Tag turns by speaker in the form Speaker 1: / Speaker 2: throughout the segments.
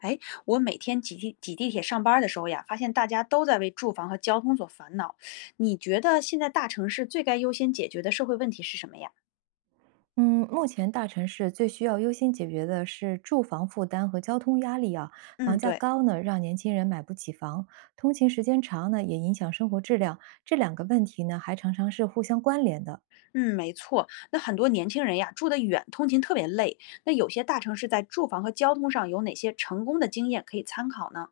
Speaker 1: 哎，我每天挤地铁上班儿的时候呀，发现大家都在为住房和交通所烦恼。你觉得现在大城市最该优先解决的社会问题是什么呀？
Speaker 2: 嗯，目前大城市最需要优先解决的是住房负担和交通压力啊。
Speaker 1: 嗯，
Speaker 2: 房价
Speaker 1: 对，
Speaker 2: 高呢，让年轻人买不起房；通勤时间长呢，也影响生活质量。这两个问题呢，还常常是互相关联的。
Speaker 1: 嗯，没错。那很多年轻人呀，住得远，通勤特别累。那有些大城市在住房和交通上有哪些成功的经验可以参考呢？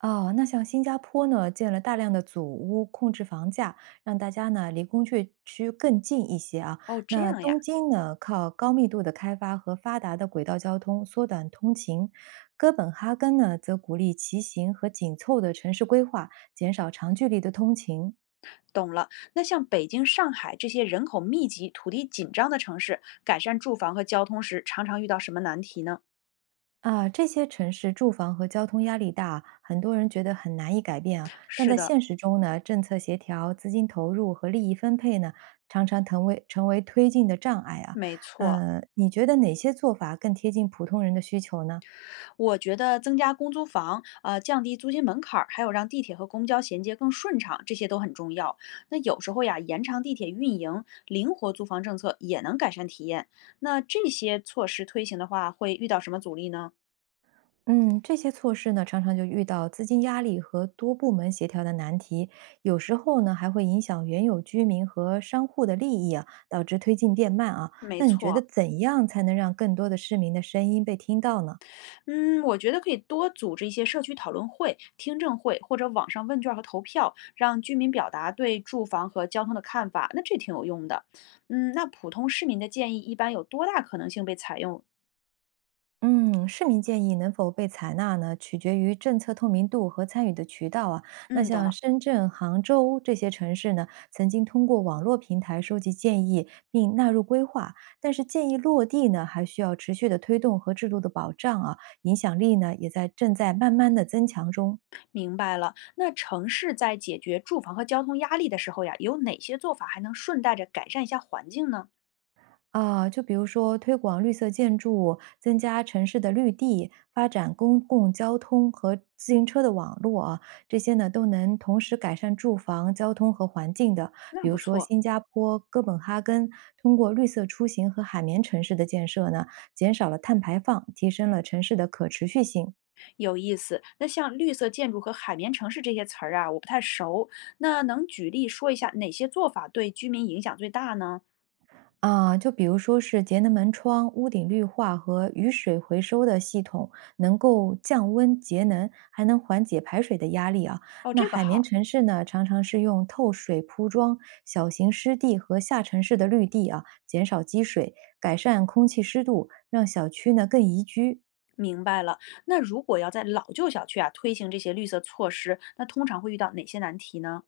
Speaker 2: 哦，那像新加坡呢，建了大量的祖屋控制房价，让大家呢离工业区更近一些啊。
Speaker 1: 哦，这
Speaker 2: 那
Speaker 1: 样呀。
Speaker 2: 东京呢，靠高密度的开发和发达的轨道交通缩短通勤；哥本哈根呢，则鼓励骑行和紧凑的城市规划，减少长距离的通勤。
Speaker 1: 懂了，那像北京、上海这些人口密集、土地紧张的城市，改善住房和交通时，常常遇到什么难题呢？
Speaker 2: 啊，这些城市住房和交通压力大，很多人觉得很难以改变啊。但
Speaker 1: 是
Speaker 2: 在
Speaker 1: 的，
Speaker 2: 现实中呢，政策协调、资金投入和利益分配呢，常常成为推进的障碍啊。
Speaker 1: 没错。
Speaker 2: 你觉得哪些做法更贴近普通人的需求呢？
Speaker 1: 我觉得增加公租房，降低租金门槛儿，还有让地铁和公交衔接更顺畅，这些都很重要。那有时候呀，延长地铁运营，灵活租房政策也能改善体验。那这些措施推行的话，会遇到什么阻力呢？
Speaker 2: 嗯，这些措施呢，常常就遇到资金压力和多部门协调的难题，有时候呢，还会影响原有居民和商户的利益啊，导致推进变慢啊。
Speaker 1: 没
Speaker 2: 那你觉得
Speaker 1: 错，
Speaker 2: 怎样才能让更多的市民的声音被听到呢？
Speaker 1: 嗯，我觉得可以多组织一些社区讨论会、听证会或者网上问卷和投票，让居民表达对住房和交通的看法，那这挺有用的。嗯，那普通市民的建议一般有多大可能性被采用？
Speaker 2: 嗯，市民建议能否被采纳呢，取决于政策透明度和参与的渠道啊。那
Speaker 1: 嗯，懂
Speaker 2: 像
Speaker 1: 了。
Speaker 2: 深圳、杭州这些城市呢，曾经通过网络平台收集建议并纳入规划，但是建议落地呢，还需要持续的推动和制度的保障啊，影响力呢也在正在慢慢的增强中。
Speaker 1: 明白了，那城市在解决住房和交通压力的时候呀，有哪些做法还能顺带着改善一下环境呢？
Speaker 2: 啊，就比如说推广绿色建筑，增加城市的绿地，发展公共交通和自行车的网络啊，这些呢都能同时改善住房、交通和环境的。
Speaker 1: 那
Speaker 2: 比如
Speaker 1: 不
Speaker 2: 说
Speaker 1: 错，
Speaker 2: 新加坡哥本哈根通过绿色出行和海绵城市的建设呢，减少了碳排放，提升了城市的可持续性。
Speaker 1: 有意思。那像绿色建筑和海绵城市这些词儿啊，我不太熟。那能举例说一下哪些做法对居民影响最大呢？
Speaker 2: 啊，就比如说是节能门窗、屋顶绿化和雨水回收的系统，能够降温节能，还能缓解排水的压力啊。
Speaker 1: 哦，
Speaker 2: 那
Speaker 1: 这个
Speaker 2: 海绵
Speaker 1: 好，
Speaker 2: 城市呢，常常是用透水铺装小型湿地和下沉式的绿地啊，减少积水，改善空气湿度，让小区呢更宜居。
Speaker 1: 明白了。那如果要在老旧小区啊推行这些绿色措施，那通常会遇到哪些难题呢？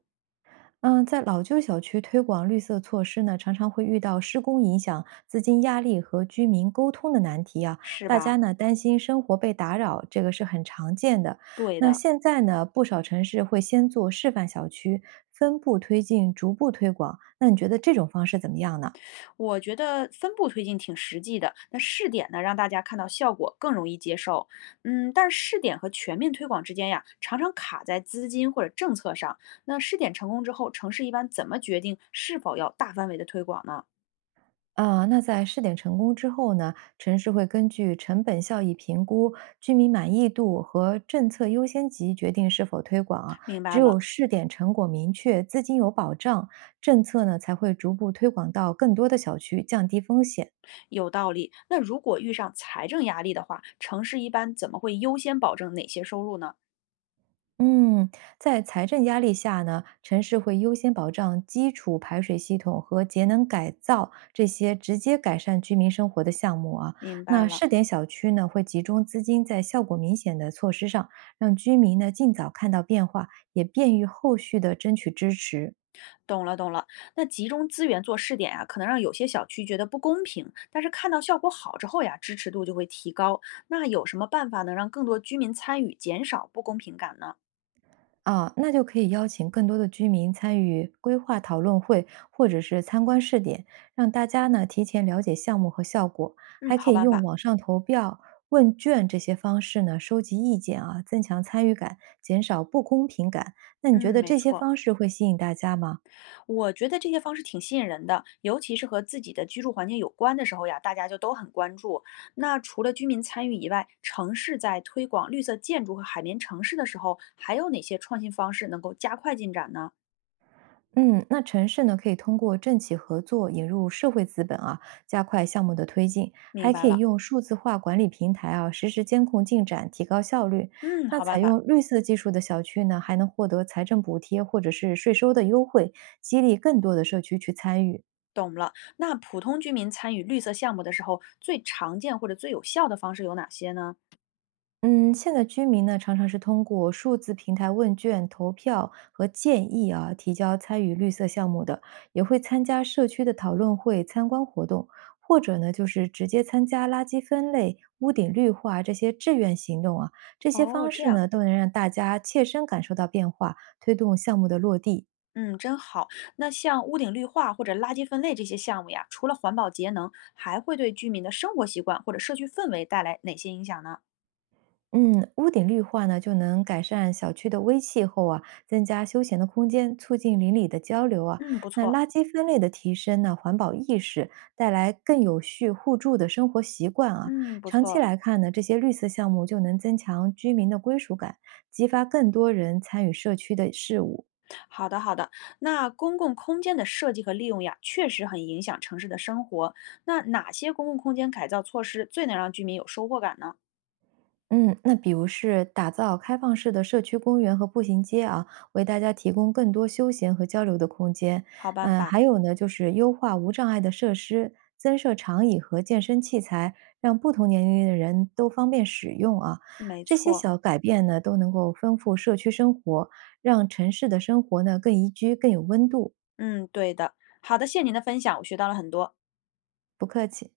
Speaker 2: 嗯，在老旧小区推广绿色措施呢，常常会遇到施工影响、资金压力和居民沟通的难题啊。
Speaker 1: 是
Speaker 2: 大家
Speaker 1: 吧？
Speaker 2: 呢担心生活被打扰，这个是很常见的。
Speaker 1: 对
Speaker 2: 那
Speaker 1: 的。
Speaker 2: 现在呢，不少城市会先做示范小区，分步推进，逐步推广。那你觉得这种方式怎么样呢？
Speaker 1: 我觉得分步推进挺实际的，那试点呢，让大家看到效果更容易接受。嗯，但是试点和全面推广之间呀，常常卡在资金或者政策上。那试点成功之后，城市一般怎么决定是否要大范围的推广呢？
Speaker 2: 啊，那在试点成功之后呢，城市会根据成本效益评估、居民满意度和政策优先级决定是否推广啊。
Speaker 1: 明白
Speaker 2: 只
Speaker 1: 了，
Speaker 2: 有试点成果明确、资金有保障，政策呢才会逐步推广到更多的小区，降低风险。
Speaker 1: 有道理。那如果遇上财政压力的话，城市一般怎么会优先保证哪些收入呢？
Speaker 2: 嗯，在财政压力下呢，城市会优先保障基础排水系统和节能改造这些直接改善居民生活的项目啊。
Speaker 1: 明白
Speaker 2: 那
Speaker 1: 了。
Speaker 2: 试点小区呢，会集中资金在效果明显的措施上，让居民呢尽早看到变化，也便于后续的争取支持。
Speaker 1: 懂了，懂了。那集中资源做试点呀，可能让有些小区觉得不公平，但是看到效果好之后呀，支持度就会提高。那有什么办法能让更多居民参与，减少不公平感呢？
Speaker 2: 啊，那就可以邀请更多的居民参与规划讨论会，或者是参观试点，让大家呢提前了解项目和效果，
Speaker 1: 嗯，
Speaker 2: 还
Speaker 1: 好
Speaker 2: 可以
Speaker 1: 办
Speaker 2: 用
Speaker 1: 法。
Speaker 2: 网上投票、问卷这些方式呢收集意见啊，增强参与感，减少不公平感。那你觉
Speaker 1: 嗯，
Speaker 2: 得
Speaker 1: 没
Speaker 2: 这些
Speaker 1: 错，
Speaker 2: 方式会吸引大家吗？
Speaker 1: 我觉得这些方式挺吸引人的，尤其是和自己的居住环境有关的时候呀，大家就都很关注。那除了居民参与以外，城市在推广绿色建筑和海绵城市的时候，还有哪些创新方式能够加快进展呢？
Speaker 2: 嗯，那城市呢，可以通过政企合作引入社会资本啊，加快项目的推进，
Speaker 1: 明
Speaker 2: 还
Speaker 1: 白
Speaker 2: 可以
Speaker 1: 了，
Speaker 2: 用数字化管理平台啊，实时监控进展，提高效率。
Speaker 1: 嗯，
Speaker 2: 那
Speaker 1: 好办
Speaker 2: 采
Speaker 1: 法。
Speaker 2: 用绿色技术的小区呢，还能获得财政补贴或者是税收的优惠，激励更多的社区去参与。
Speaker 1: 懂了。那普通居民参与绿色项目的时候，最常见或者最有效的方式有哪些呢？
Speaker 2: 嗯，现在居民呢，常常是通过数字平台问卷、投票和建议啊，提交参与绿色项目的，也会参加社区的讨论会、参观活动，或者呢，就是直接参加垃圾分类、屋顶绿化这些志愿行动啊。这些
Speaker 1: 哦，
Speaker 2: 方
Speaker 1: 这
Speaker 2: 式
Speaker 1: 样，
Speaker 2: 呢，都能让大家切身感受到变化，推动项目的落地。
Speaker 1: 嗯，真好。那像屋顶绿化或者垃圾分类这些项目呀，除了环保节能，还会对居民的生活习惯或者社区氛围带来哪些影响呢？
Speaker 2: 嗯，屋顶绿化呢，就能改善小区的微气候啊，增加休闲的空间，促进邻里的交流啊。
Speaker 1: 嗯，不
Speaker 2: 那
Speaker 1: 错。
Speaker 2: 垃圾分类的提升呢，环保意识带来更有序互助的生活习惯啊。
Speaker 1: 嗯，不
Speaker 2: 长期
Speaker 1: 错。
Speaker 2: 来看呢，这些绿色项目就能增强居民的归属感，激发更多人参与社区的事务。
Speaker 1: 好的，好的。那公共空间的设计和利用呀，确实很影响城市的生活。那哪些公共空间改造措施最能让居民有收获感呢？
Speaker 2: 嗯，那比如是打造开放式的社区公园和步行街啊，为大家提供更多休闲和交流的空间。
Speaker 1: 好办
Speaker 2: 嗯，
Speaker 1: 法，
Speaker 2: 还有呢，就是优化无障碍的设施，增设长椅和健身器材，让不同年龄的人都方便使用啊。
Speaker 1: 没
Speaker 2: 这些
Speaker 1: 错。
Speaker 2: 小改变呢，都能够丰富社区生活，让城市的生活呢更宜居、更有温度。
Speaker 1: 嗯，对的。好的，谢谢您的分享，我学到了很多。
Speaker 2: 不客气。